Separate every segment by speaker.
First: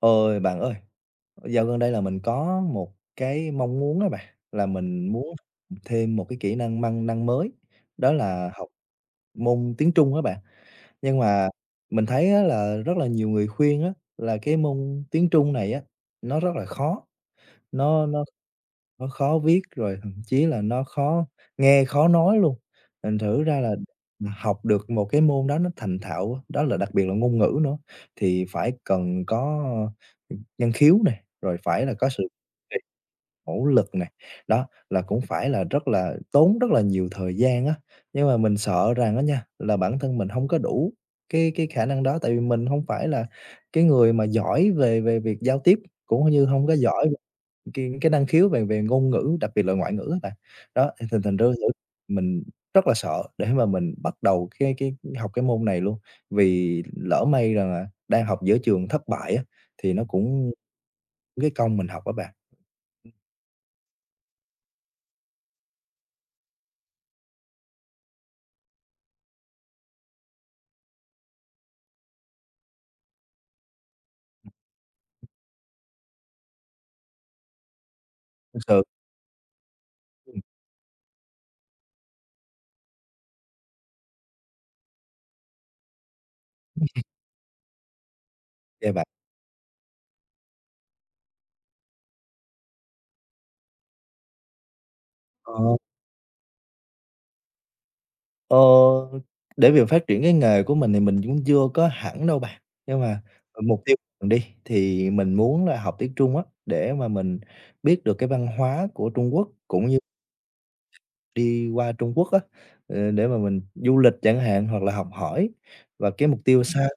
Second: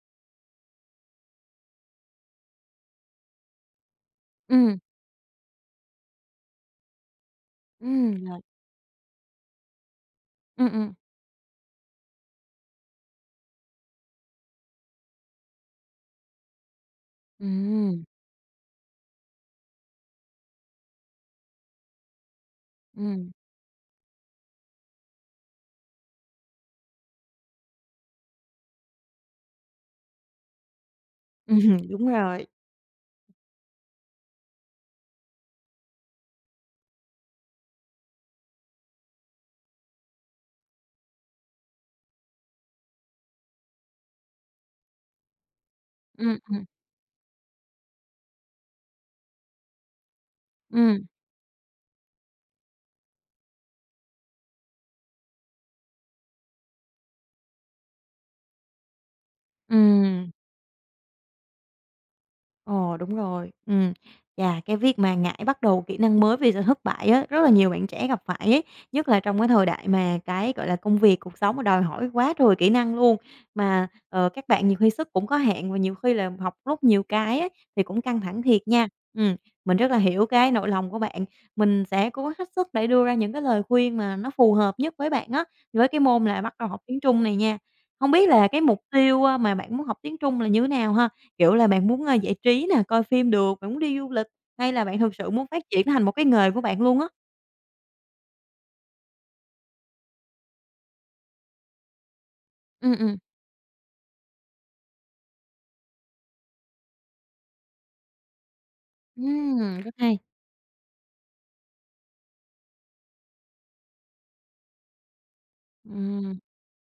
Speaker 1: Ôi, bạn ơi, dạo gần đây là mình có một cái mong muốn đó bạn, là
Speaker 2: Ừm,
Speaker 1: mình muốn thêm một cái kỹ năng măng năng mới, đó
Speaker 2: rồi,
Speaker 1: là học môn tiếng Trung á bạn.
Speaker 2: ừm, ừm,
Speaker 1: Nhưng mà mình thấy á là rất là nhiều người khuyên á, là cái môn tiếng Trung này á, nó rất là khó,
Speaker 2: ừm,
Speaker 1: nó nó nó khó viết, rồi thậm chí là nó khó nghe, khó nói luôn. Thành
Speaker 2: ừm,
Speaker 1: thử ra là mà học được một cái môn đó nó thành thạo á, đó là đặc biệt là ngôn ngữ nữa, thì phải cần có, năng khiếu này, rồi
Speaker 2: ừm,
Speaker 1: phải là
Speaker 2: đúng
Speaker 1: có sự
Speaker 2: rồi.
Speaker 1: nỗ lực này đó, là cũng phải là rất là tốn rất là nhiều thời gian á. Nhưng mà mình sợ rằng á nha, là bản thân mình không có đủ cái khả năng đó, tại vì mình không phải là cái người mà giỏi về về việc giao tiếp, cũng
Speaker 2: Ừm,
Speaker 1: như
Speaker 2: ừm,
Speaker 1: không có giỏi cái năng khiếu về về ngôn ngữ, đặc biệt là ngoại ngữ á bạn. Đó,
Speaker 2: ừm,
Speaker 1: thì thành thành ra thử mình rất là sợ để mà mình bắt đầu cái học cái môn này luôn, vì lỡ may rằng là đang học giữa trường thất bại á, thì nó
Speaker 2: ừm.
Speaker 1: cũng cái công mình học á bạn.
Speaker 2: Ồ, đúng rồi. Ừ, và cái việc mà ngại bắt đầu kỹ năng mới vì sợ thất bại á, rất là nhiều bạn trẻ gặp phải ấy, nhất là trong cái thời đại mà cái, gọi là, công việc, cuộc sống mà đòi hỏi quá trời kỹ năng luôn. Mà, các bạn nhiều khi sức cũng có hạn và nhiều khi là học lúc nhiều cái á, thì cũng căng thẳng thiệt
Speaker 1: Thực sự,
Speaker 2: nha. Ừ, mình rất là hiểu
Speaker 1: ừm,
Speaker 2: cái nỗi lòng của bạn. Mình sẽ cố gắng hết sức để đưa ra những cái lời khuyên mà nó phù hợp nhất với bạn á, với cái môn là bắt đầu học tiếng Trung này nha. Không biết là cái mục
Speaker 1: yeah, bạn.
Speaker 2: tiêu, mà bạn muốn học tiếng Trung là như thế nào ha? Kiểu là, bạn muốn, giải trí nè, coi phim được, bạn muốn đi du lịch, hay là bạn thực sự muốn
Speaker 1: Ờ,
Speaker 2: phát triển nó thành một cái nghề của bạn luôn á?
Speaker 1: ờ, để việc phát triển cái nghề của mình thì mình cũng chưa có hẳn đâu bạn,
Speaker 2: Ừm,
Speaker 1: nhưng
Speaker 2: ừm.
Speaker 1: mà, mục tiêu mình đi, thì mình muốn là học tiếng Trung á, để mà mình biết được cái văn hóa của Trung Quốc, cũng
Speaker 2: Rất hay.
Speaker 1: đi qua Trung Quốc á, để mà mình du lịch chẳng hạn hoặc là học hỏi. Và cái
Speaker 2: Ừm.
Speaker 1: mục tiêu xa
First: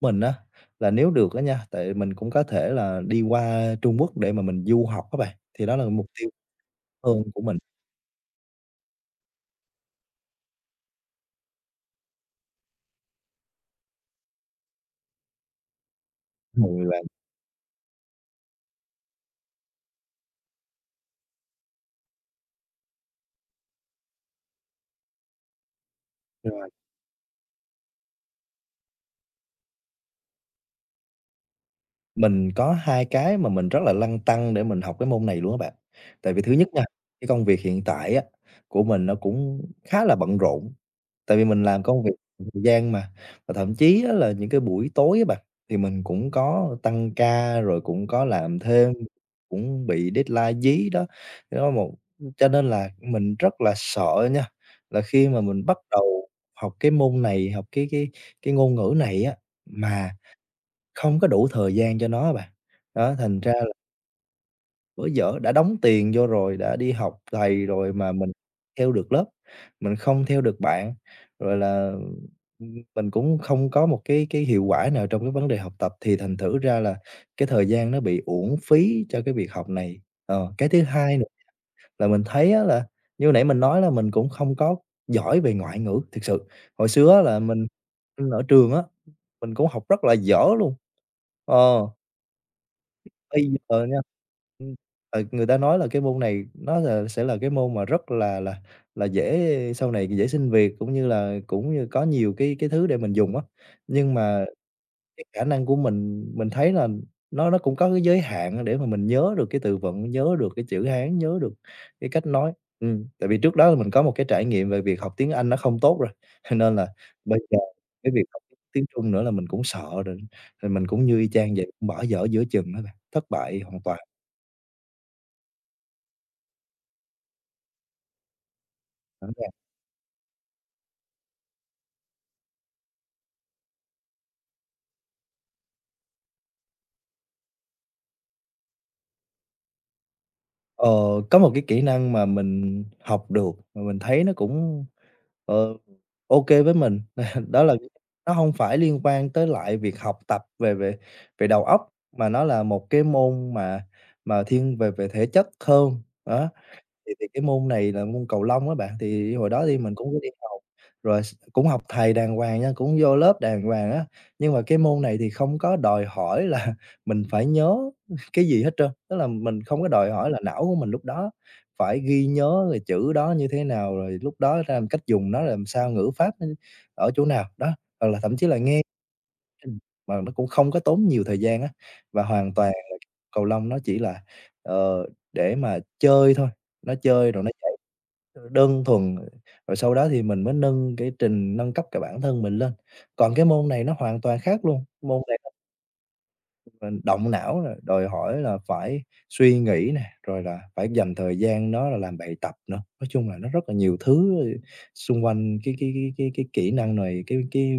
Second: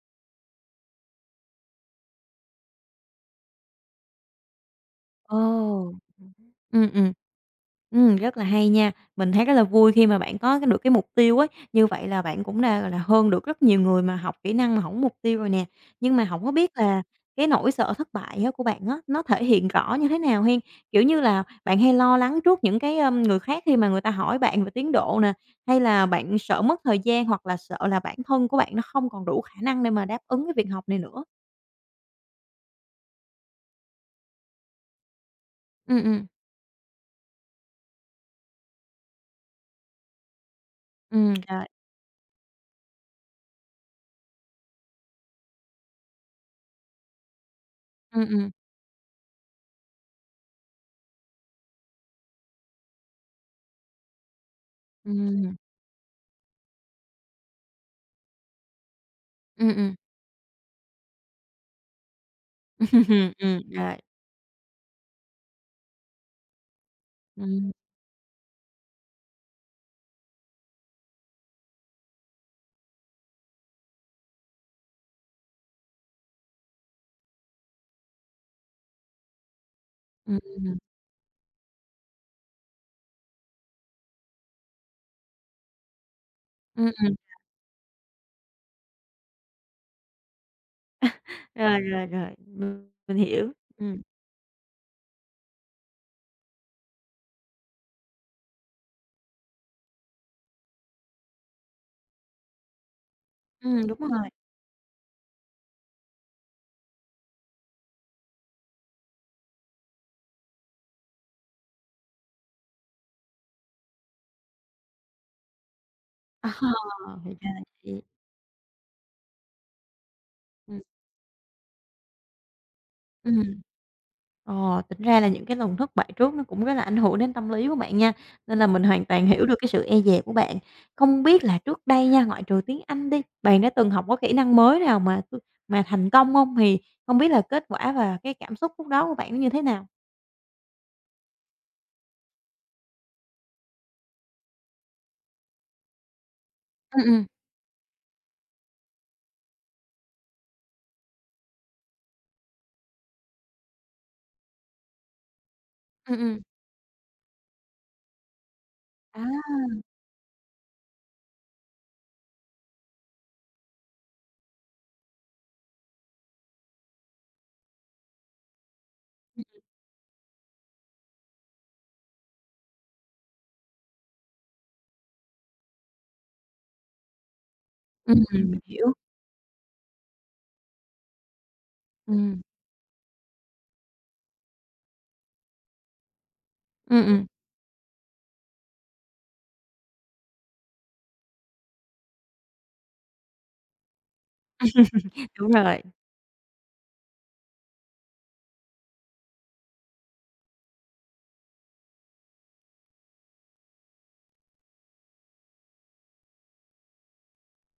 Speaker 1: của mình á, là nếu được á nha, tại mình cũng có thể là đi qua Trung Quốc để mà mình du học các bạn,
Speaker 2: Ồ.
Speaker 1: thì đó là mục tiêu
Speaker 2: Ừm, ừm.
Speaker 1: hơn của mình.
Speaker 2: Rất là hay nha. Mình thấy rất là vui khi mà bạn có cái được cái mục tiêu ấy, như vậy là bạn cũng đã, gọi là, hơn được rất nhiều người mà học kỹ năng mà không có mục tiêu rồi nè. Nhưng mà không có biết
Speaker 1: Rồi
Speaker 2: là
Speaker 1: bạn,
Speaker 2: cái nỗi sợ thất bại á của bạn á, nó thể hiện rõ như thế nào hen? Kiểu như là, bạn hay lo lắng trước những cái, người khác khi mà người ta hỏi bạn về tiến độ nè, hay là bạn sợ
Speaker 1: rồi
Speaker 2: mất thời gian hoặc là sợ là bản thân của bạn nó không còn đủ khả năng để mà đáp ứng cái việc học này nữa?
Speaker 1: mình có hai cái mà mình rất là lăn tăn để mình học cái môn này luôn các bạn.
Speaker 2: Ừm, ừm.
Speaker 1: Tại vì thứ nhất nha, cái công việc hiện tại á, của mình nó cũng khá là bận rộn. Tại vì mình
Speaker 2: Rồi.
Speaker 1: làm công việc thời gian mà, và thậm chí á là những cái buổi tối á bạn, thì mình cũng có tăng ca rồi cũng
Speaker 2: Ừm,
Speaker 1: có
Speaker 2: ừm.
Speaker 1: làm thêm, cũng bị deadline dí đó. Thế Đó một Cho nên là mình rất là sợ nha, là khi mà
Speaker 2: Ừm.
Speaker 1: mình bắt đầu học cái môn này, học cái ngôn ngữ này á,
Speaker 2: Ừm, ừm.
Speaker 1: mà không có đủ thời gian cho nó á bạn. Đó, thành ra
Speaker 2: Rồi.
Speaker 1: bữa dở, đã đóng tiền vô rồi, đã đi học thầy
Speaker 2: Ừm,
Speaker 1: rồi mà mình theo được lớp, mình không theo được bạn, rồi là, mình cũng không có một cái hiệu quả nào trong cái vấn đề học tập, thì thành thử ra là cái thời gian nó bị uổng phí cho cái việc học này. Ờ,
Speaker 2: ừm,
Speaker 1: cái thứ hai nữa là mình thấy á là như nãy mình nói là mình cũng không có giỏi về ngoại ngữ thực sự. Hồi
Speaker 2: ừm, ừm.
Speaker 1: xưa á là mình, ừ, ở trường á, mình cũng học rất là dở luôn.
Speaker 2: Rồi,
Speaker 1: Ờ.
Speaker 2: rồi, rồi, mình
Speaker 1: Bây
Speaker 2: hiểu.
Speaker 1: giờ nha,
Speaker 2: Ừm,
Speaker 1: ừm, người ta nói là cái môn này nó là sẽ là cái môn mà rất là là dễ, sau này dễ xin việc, cũng như là cũng như có nhiều cái thứ để mình dùng á.
Speaker 2: đúng
Speaker 1: Nhưng
Speaker 2: rồi.
Speaker 1: mà cái khả năng của mình thấy là nó cũng có cái giới hạn để mà mình nhớ được cái từ vựng, nhớ được cái chữ Hán, nhớ được cái cách nói. Tại vì trước đó là mình có một cái trải nghiệm về việc học tiếng Anh nó không tốt rồi,
Speaker 2: Ờ,
Speaker 1: cho nên là
Speaker 2: thì
Speaker 1: bây
Speaker 2: ra
Speaker 1: giờ
Speaker 2: là vậy.
Speaker 1: cái việc học tiếng Trung nữa là mình cũng sợ rồi, rồi
Speaker 2: Ừm,
Speaker 1: mình cũng như y chang vậy, cũng bỏ dở giữa chừng á bạn, thất
Speaker 2: ừm.
Speaker 1: bại hoàn toàn.
Speaker 2: Ờ, tính ra là những cái lần thất bại trước nó cũng rất là ảnh hưởng đến tâm lý của bạn nha, nên là mình hoàn toàn
Speaker 1: Rõ
Speaker 2: hiểu được
Speaker 1: ràng.
Speaker 2: cái sự e dè của bạn. Không biết là trước đây nha, ngoại trừ tiếng Anh đi, bạn đã từng học có kỹ năng mới nào mà thành công không? Thì không biết là kết quả và cái cảm xúc lúc đó của bạn nó như thế nào?
Speaker 1: Ờ, có một cái kỹ năng mà mình học được mà mình thấy nó cũng ờ, ô kê với
Speaker 2: Ừm,
Speaker 1: mình.
Speaker 2: ừm,
Speaker 1: Đó là nó không phải liên quan tới lại việc học tập về về về đầu óc, mà nó là một cái môn mà thiên về về thể chất hơn,
Speaker 2: ừm, ừm.
Speaker 1: đó. Thì cái môn này là môn cầu lông á bạn,
Speaker 2: À,
Speaker 1: thì hồi đó thì mình cũng có đi học, rồi cũng học thầy đàng hoàng nha, cũng vô lớp đàng hoàng á. Nhưng mà cái môn này thì không có đòi hỏi là mình phải nhớ cái gì hết trơn, tức là mình không có đòi hỏi là não của mình lúc đó phải ghi nhớ rồi chữ đó như thế nào, rồi lúc đó ra cách dùng nó làm sao, ngữ pháp nó ở chỗ nào, đó, hoặc là thậm chí là
Speaker 2: mình
Speaker 1: nghe
Speaker 2: hiểu.
Speaker 1: trình mà nó cũng không có tốn nhiều thời gian á, và
Speaker 2: Ừm,
Speaker 1: hoàn toàn cầu lông nó chỉ là, ờ, để mà chơi thôi, nó
Speaker 2: ừm, ừm,
Speaker 1: chơi rồi nó chạy, đơn thuần, rồi sau đó thì mình mới nâng cái trình, nâng cấp cái bản thân mình lên. Còn cái môn này nó hoàn toàn khác luôn, môn này là
Speaker 2: đúng rồi.
Speaker 1: mình động não nè, đòi hỏi là phải suy nghĩ nè, rồi là phải dành thời gian đó là làm bài tập nữa. Nói chung là nó rất là nhiều thứ, xung quanh cái kỹ năng này,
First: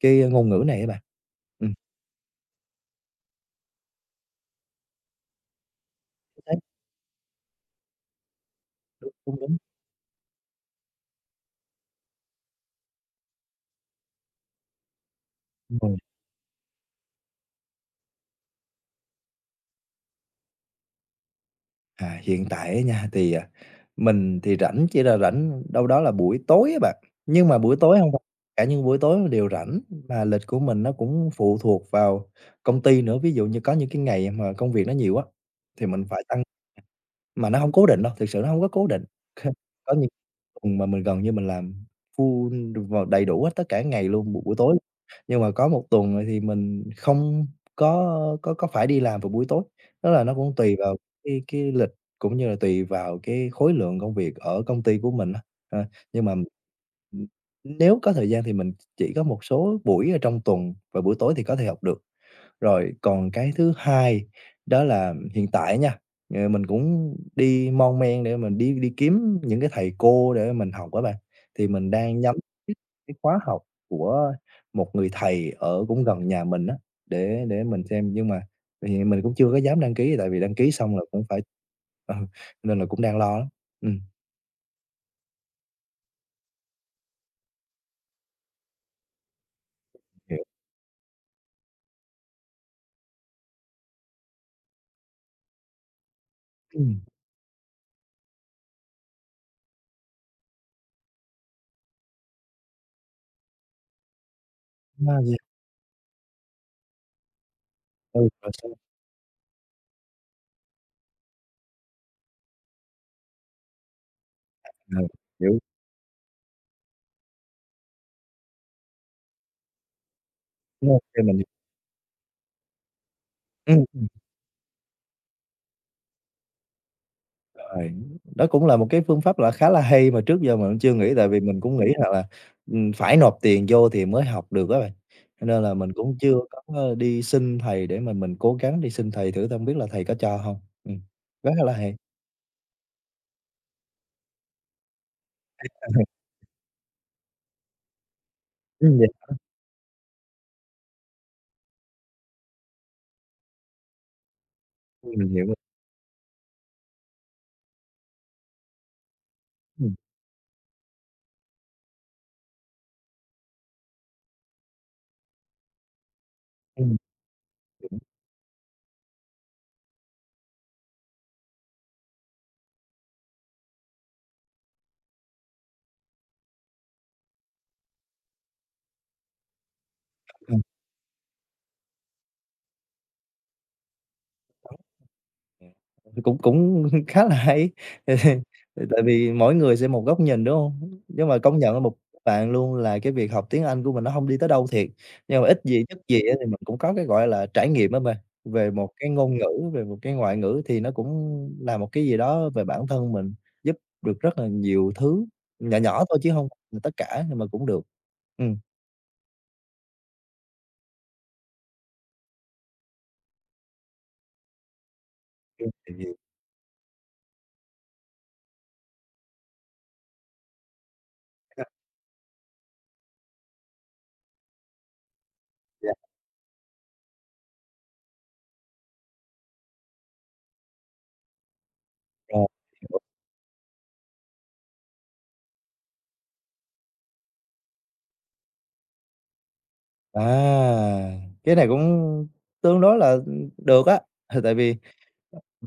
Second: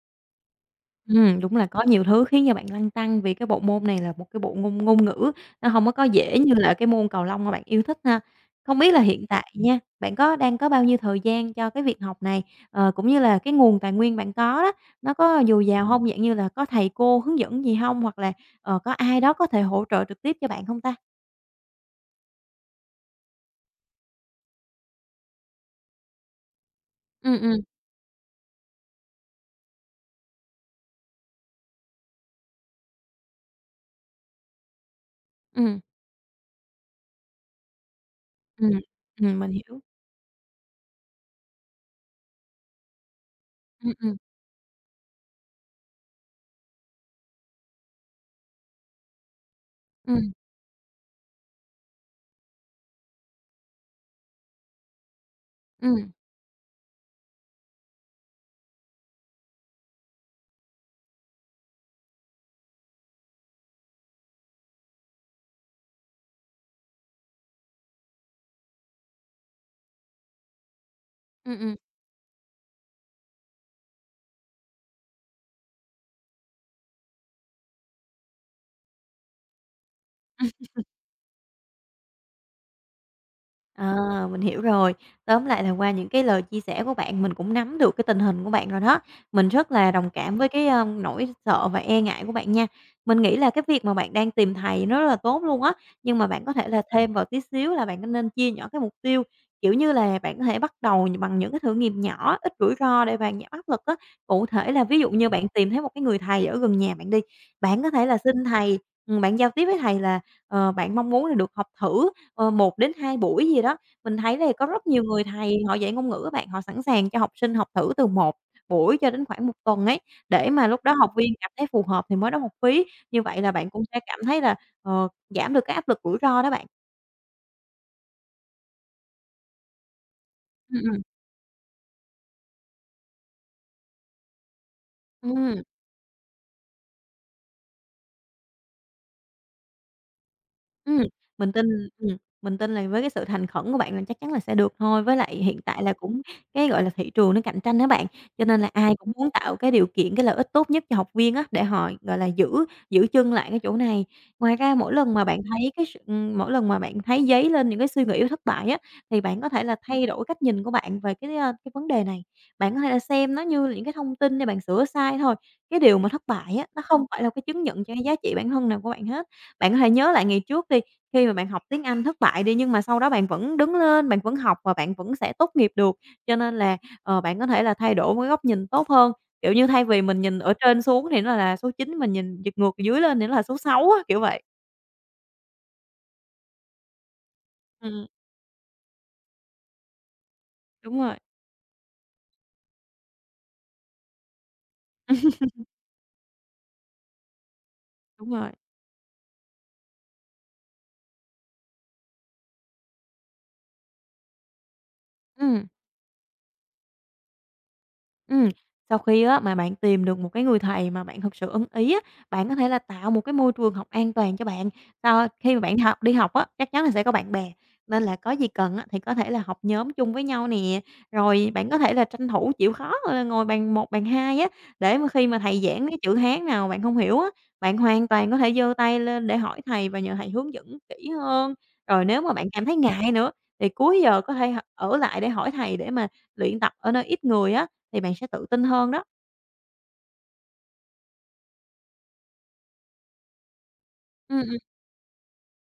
Speaker 1: cái ngôn ngữ này các bạn.
Speaker 2: Đúng là
Speaker 1: Ừm,
Speaker 2: có nhiều thứ khiến cho bạn lăn tăn vì cái bộ môn này là một cái bộ ngôn ngôn ngữ, nó hông có dễ
Speaker 1: chính
Speaker 2: như
Speaker 1: xác,
Speaker 2: là cái môn cầu lông mà bạn yêu thích ha. Không biết là hiện tại
Speaker 1: đúng,
Speaker 2: nha, bạn có đang có bao nhiêu thời gian cho cái việc học này, ờ, cũng như là cái nguồn tài nguyên bạn có đó, nó có dồi dào
Speaker 1: ừ.
Speaker 2: hông? Dạng như là có thầy cô hướng dẫn gì hông? Hoặc là, ờ, có ai đó có thể hỗ trợ trực tiếp cho bạn hông ta?
Speaker 1: À, hiện tại á nha, mình thì rảnh chỉ là rảnh đâu đó là buổi tối á bạn,
Speaker 2: Ừm,
Speaker 1: nhưng mà
Speaker 2: ừm,
Speaker 1: buổi tối không phải cả những buổi tối mình đều rảnh, mà lịch của mình nó cũng phụ thuộc vào công ty nữa. Ví dụ như có những cái ngày mà công việc nó nhiều á,
Speaker 2: ừm,
Speaker 1: thì mình phải tăng, mà nó không cố định đâu, thực sự nó không có
Speaker 2: ừm,
Speaker 1: cố định.
Speaker 2: mình hiểu.
Speaker 1: Có tuần mà mình gần như mình làm full được vào đầy đủ hết tất cả
Speaker 2: Ừm,
Speaker 1: ngày
Speaker 2: ừm,
Speaker 1: luôn, buổi buổi tối. Nhưng mà có một tuần, rồi thì mình không có phải đi làm vào buổi tối, tức là
Speaker 2: ừm,
Speaker 1: nó cũng tùy vào cái lịch, cũng như là tùy vào cái khối lượng công việc ở công ty của mình á. Ờ,
Speaker 2: ừm,
Speaker 1: nhưng mà, nếu có thời gian thì mình chỉ có một số buổi ở trong tuần và buổi tối thì có thể học được. Rồi còn cái thứ hai đó là hiện tại nha, mình cũng đi mon men để mình đi đi kiếm những cái thầy cô để mình học á bạn.
Speaker 2: ừm,
Speaker 1: Thì
Speaker 2: ừm.
Speaker 1: mình đang nhắm cái khóa học của một người thầy ở cũng gần nhà mình á, để mình xem, nhưng mà thì mình cũng chưa có dám đăng ký, tại vì đăng ký xong là cũng phải ừ, nên là cũng đang lo lắm. Ừm,
Speaker 2: Ờ, mình hiểu rồi. Tóm lại là qua những cái lời chia sẻ của bạn, mình cũng nắm được cái tình hình của bạn rồi đó. Mình rất là đồng cảm
Speaker 1: hiểu.
Speaker 2: với cái, nỗi sợ và e ngại của bạn nha. Mình nghĩ là cái việc mà bạn đang tìm thầy nó rất là tốt luôn á, nhưng mà bạn có thể là
Speaker 1: Ừm,
Speaker 2: thêm vào tí xíu là bạn nên chia nhỏ cái mục tiêu, kiểu như là, bạn có thể bắt đầu bằng những cái thử nghiệm nhỏ, ít rủi ro để bạn giảm áp lực á. Cụ thể là ví dụ
Speaker 1: à,
Speaker 2: như
Speaker 1: yeah,
Speaker 2: bạn tìm thấy một cái người thầy ở gần nhà bạn đi, bạn có thể là
Speaker 1: ừ,
Speaker 2: xin
Speaker 1: rồi sao?
Speaker 2: thầy, bạn giao tiếp với thầy là, bạn mong muốn là được học thử một đến hai buổi gì đó. Mình thấy là có rất
Speaker 1: Ờ,
Speaker 2: nhiều người thầy
Speaker 1: hiểu,
Speaker 2: họ dạy ngôn ngữ á bạn, họ sẵn sàng cho học sinh học thử từ một buổi cho đến khoảng một tuần ấy, để mà lúc
Speaker 1: đúng
Speaker 2: đó
Speaker 1: rồi,
Speaker 2: học
Speaker 1: theo
Speaker 2: viên
Speaker 1: mình
Speaker 2: cảm thấy phù hợp thì mới đóng học phí. Như vậy là bạn cũng sẽ
Speaker 1: ừm.
Speaker 2: cảm thấy là, giảm được cái áp lực rủi ro đó bạn.
Speaker 1: Rồi, đó cũng là một cái phương pháp là khá là hay mà trước giờ mình
Speaker 2: Ừm,
Speaker 1: chưa
Speaker 2: ừm.
Speaker 1: nghĩ, tại vì mình cũng nghĩ rằng là, phải nộp tiền vô thì mới học được á bạn. Cho
Speaker 2: Ừm.
Speaker 1: nên là mình cũng chưa có, đi xin thầy, để mà mình cố gắng đi xin thầy thử thôi, hông biết là thầy có cho hông?
Speaker 2: Ừm, mình
Speaker 1: Rất
Speaker 2: tin
Speaker 1: là hay.
Speaker 2: ừm, mình tin là với cái sự thành khẩn của bạn là chắc chắn là sẽ được thôi. Với lại hiện tại là cũng cái, gọi là, thị trường nó cạnh tranh á bạn, cho nên là ai
Speaker 1: Dạ,
Speaker 2: cũng muốn tạo cái điều kiện, cái lợi ích tốt nhất cho học viên á, để họ, gọi là, giữ giữ chân lại cái chỗ này. Ngoài ra mỗi lần mà
Speaker 1: mình
Speaker 2: bạn
Speaker 1: hiểu rồi.
Speaker 2: thấy cái s mỗi lần mà bạn thấy dấy lên những cái suy nghĩ thất bại á, thì bạn có thể là
Speaker 1: Ừm,
Speaker 2: thay đổi cách nhìn của bạn về cái, cái vấn đề này. Bạn có thể là xem nó như là những cái thông tin để bạn sửa sai thôi. Cái điều mà thất bại á, nó
Speaker 1: ừm.
Speaker 2: không phải là cái chứng nhận cho cái giá trị bản thân nào của bạn hết. Bạn có thể nhớ lại ngày trước đi, khi mà bạn học tiếng Anh thất bại đi, nhưng mà sau đó bạn vẫn đứng lên, bạn vẫn học và bạn vẫn sẽ tốt nghiệp được. Cho nên là, ờ, bạn có thể là thay đổi một cái góc nhìn tốt hơn, kiểu như, thay vì mình nhìn ở trên xuống thì nó là số chín, mình nhìn giật ngược dưới lên thì nó là số sáu á, kiểu vậy.
Speaker 1: Ừm, cũng cũng khá là hay,
Speaker 2: Ừm,
Speaker 1: tại tại vì mỗi người sẽ một góc nhìn, đúng
Speaker 2: đúng
Speaker 1: hông?
Speaker 2: rồi.
Speaker 1: Nhưng mà công nhận là một bạn luôn, là cái việc học tiếng Anh của mình nó hông đi tới đâu thiệt, nhưng mà ít gì nhất gì á thì mình cũng có cái, gọi là, trải nghiệm á bạn,
Speaker 2: Đúng rồi.
Speaker 1: về một cái ngôn ngữ, về một cái ngoại ngữ thì nó cũng là một cái gì đó về bản thân mình, giúp được rất là nhiều thứ,
Speaker 2: Ừm.
Speaker 1: nhỏ nhỏ thôi chứ hông là tất cả nhưng mà cũng được.
Speaker 2: Ừm,
Speaker 1: Ừm,
Speaker 2: sau khi á mà bạn tìm được một cái người thầy mà bạn thực sự ưng ý á, bạn có thể là tạo một cái môi trường học an toàn cho bạn. Sau khi mà bạn học đi học á, chắc chắn là sẽ có bạn bè, nên là có gì cần á thì có thể là học nhóm chung với nhau nè. Rồi bạn có thể là tranh thủ chịu khó, ờ, ngồi bàn một bàn 2 á, để mà khi mà thầy giảng
Speaker 1: dạ,
Speaker 2: cái chữ Hán nào bạn không hiểu á, bạn hoàn toàn có thể giơ tay lên để hỏi thầy và nhờ thầy hướng dẫn kỹ hơn. Rồi nếu mà bạn
Speaker 1: rồi.
Speaker 2: cảm thấy ngại nữa thì cuối giờ có thể ở lại để hỏi thầy để mà luyện tập ở nơi ít người á. Thì bạn sẽ tự tin hơn đó.
Speaker 1: À, cái này cũng tương đối là được á,
Speaker 2: Ừm,
Speaker 1: tại
Speaker 2: ừm,
Speaker 1: vì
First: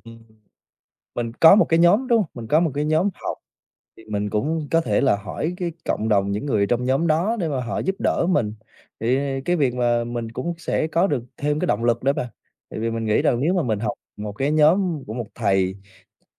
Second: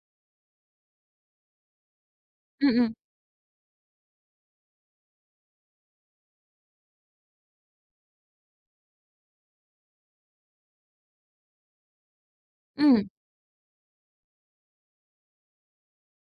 Speaker 1: ừm, mình có một cái nhóm, đúng không? Mình có một
Speaker 2: ừm,
Speaker 1: cái
Speaker 2: ừm,
Speaker 1: nhóm học, thì mình cũng có thể là hỏi cái cộng đồng những người trong nhóm đó để mà họ giúp đỡ mình, thì cái việc mà mình cũng sẽ có được thêm cái động lực nữa bà. Tại vì mình
Speaker 2: ừm,
Speaker 1: nghĩ rằng nếu mà mình học một cái nhóm của một thầy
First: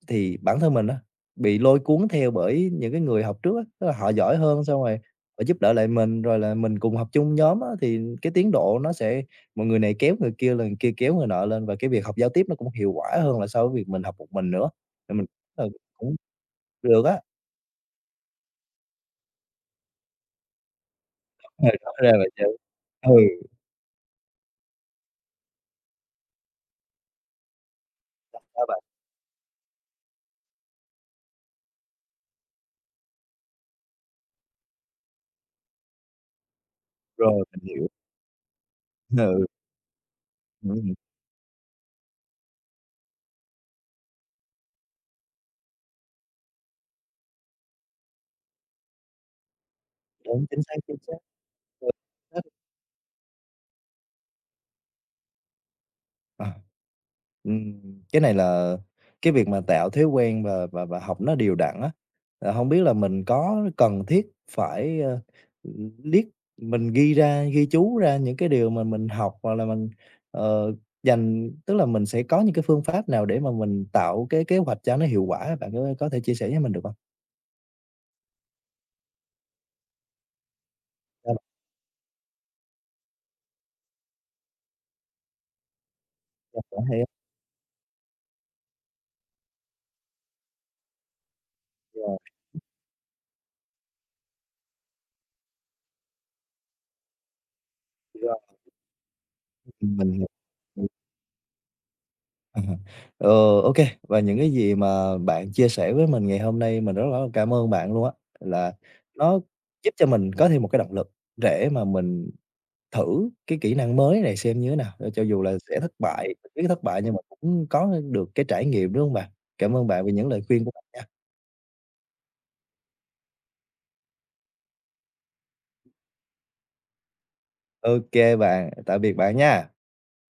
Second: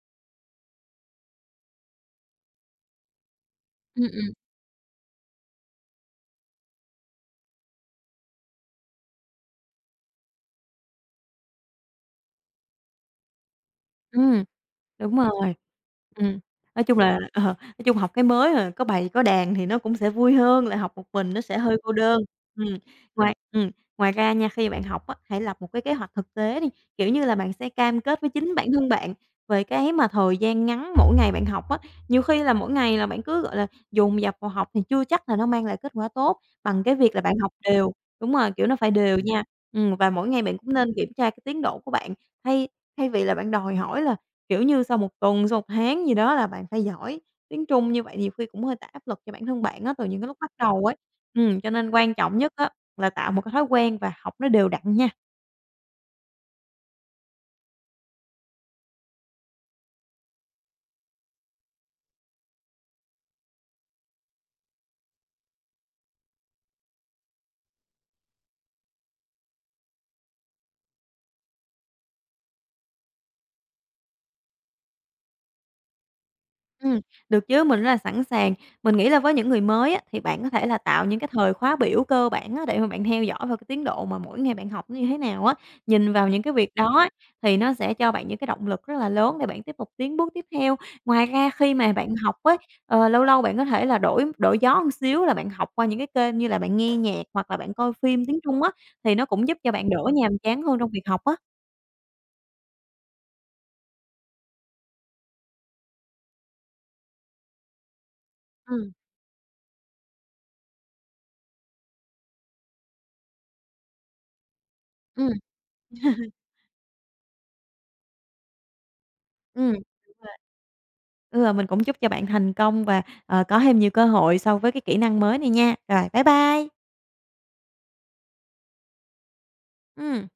Speaker 1: thì bản thân mình á, bị lôi cuốn theo bởi những cái người học trước á, tức là
Speaker 2: ừm,
Speaker 1: họ
Speaker 2: ừm,
Speaker 1: giỏi hơn, xong rồi họ giúp đỡ lại mình, rồi là mình cùng học chung nhóm á, thì cái tiến độ nó sẽ một người này kéo người kia, rồi người kia kéo người nọ lên, và cái việc học giao tiếp nó cũng hiệu quả hơn là so với việc mình học một
Speaker 2: ừm,
Speaker 1: mình nữa.
Speaker 2: Đúng
Speaker 1: Nên mình
Speaker 2: rồi.
Speaker 1: ừ, cũng
Speaker 2: Ừm, nói chung
Speaker 1: được
Speaker 2: là
Speaker 1: á,
Speaker 2: ờ, nói chung học cái mới rồi có bầy có đàn thì nó cũng sẽ vui hơn là học một mình nó sẽ
Speaker 1: ừ,
Speaker 2: hơi cô
Speaker 1: rõ ràng
Speaker 2: đơn.
Speaker 1: là vậy.
Speaker 2: Ừm, ngoài
Speaker 1: Ừ,
Speaker 2: ngoài ra nha, khi bạn học á, hãy lập một cái kế hoạch thực tế đi, kiểu như là, bạn sẽ cam kết với chính
Speaker 1: ra
Speaker 2: bản
Speaker 1: vậy,
Speaker 2: thân bạn về cái mà thời gian ngắn mỗi ngày bạn học á. Nhiều khi là mỗi ngày là bạn cứ, gọi là, dồn dập vào học thì chưa chắc là nó mang lại kết quả tốt bằng cái việc là bạn
Speaker 1: rồi
Speaker 2: học
Speaker 1: mình hiểu.
Speaker 2: đều. Đúng rồi, kiểu, nó phải đều nha.
Speaker 1: Ừ,
Speaker 2: Và mỗi ngày bạn cũng nên
Speaker 1: ừm,
Speaker 2: kiểm tra cái tiến độ của bạn, thay thay vì là bạn đòi hỏi là, kiểu như, sau một tuần, sau 1 tháng gì đó là bạn phải giỏi tiếng Trung, như vậy nhiều khi cũng hơi tạo áp lực cho bản thân bạn á, từ những cái lúc
Speaker 1: đúng,
Speaker 2: bắt
Speaker 1: chính xác,
Speaker 2: đầu ấy.
Speaker 1: chính xác.
Speaker 2: Cho nên quan trọng nhất á là tạo một cái thói quen và học nó đều đặn nha.
Speaker 1: Ờ. Ừm, cái này là cái việc mà tạo thói quen và học nó đều đặn á, hông biết là mình có cần thiết phải, liếc mình ghi ra, ghi chú ra những cái điều mà mình học, hoặc là mình, ờ, dành, tức là mình sẽ có những cái phương pháp nào để mà mình tạo cái kế hoạch cho nó hiệu quả, bạn có thể chia sẻ với mình được hông?
Speaker 2: Ừm, được chứ, mình rất là sẵn sàng. Mình nghĩ là với những người mới á, thì bạn có thể là tạo những cái
Speaker 1: Sao
Speaker 2: thời
Speaker 1: bạn?
Speaker 2: khóa biểu cơ bản á, để mà bạn theo dõi vào cái tiến độ mà mỗi ngày bạn học nó như thế nào á. Nhìn vào những cái việc đó á, thì nó sẽ cho bạn những cái động lực rất là lớn để bạn tiếp tục tiến bước tiếp theo. Ngoài ra khi mà bạn học ấy, ờ, lâu lâu bạn có thể là đổi đổi gió một xíu là bạn học qua những cái kênh như là bạn nghe nhạc hoặc là bạn coi phim tiếng Trung á, thì nó cũng giúp cho bạn đỡ
Speaker 1: Mình hiểu.
Speaker 2: nhàm chán hơn trong việc học á.
Speaker 1: À, ờ, ô và những cái gì mà bạn chia sẻ với mình ngày hôm nay mình rất là cảm ơn bạn luôn á, là
Speaker 2: Ừm,
Speaker 1: nó giúp cho mình có thêm một cái động lực để mà mình thử cái kỹ năng mới này xem như thế nào. Ờ, cho
Speaker 2: ừm.
Speaker 1: dù là sẽ thất bại, mình biết thất bại, nhưng mà cũng có được cái trải nghiệm, đúng không bạn?
Speaker 2: Ừm.
Speaker 1: Cảm ơn bạn vì những lời khuyên của bạn nha.
Speaker 2: Ừ, mình cũng chúc cho bạn thành công và, ờ, có thêm nhiều cơ hội so với cái kỹ năng mới này nha. Rồi, bye bye.
Speaker 1: OK bạn, tạm biệt bạn nha.
Speaker 2: Ừ.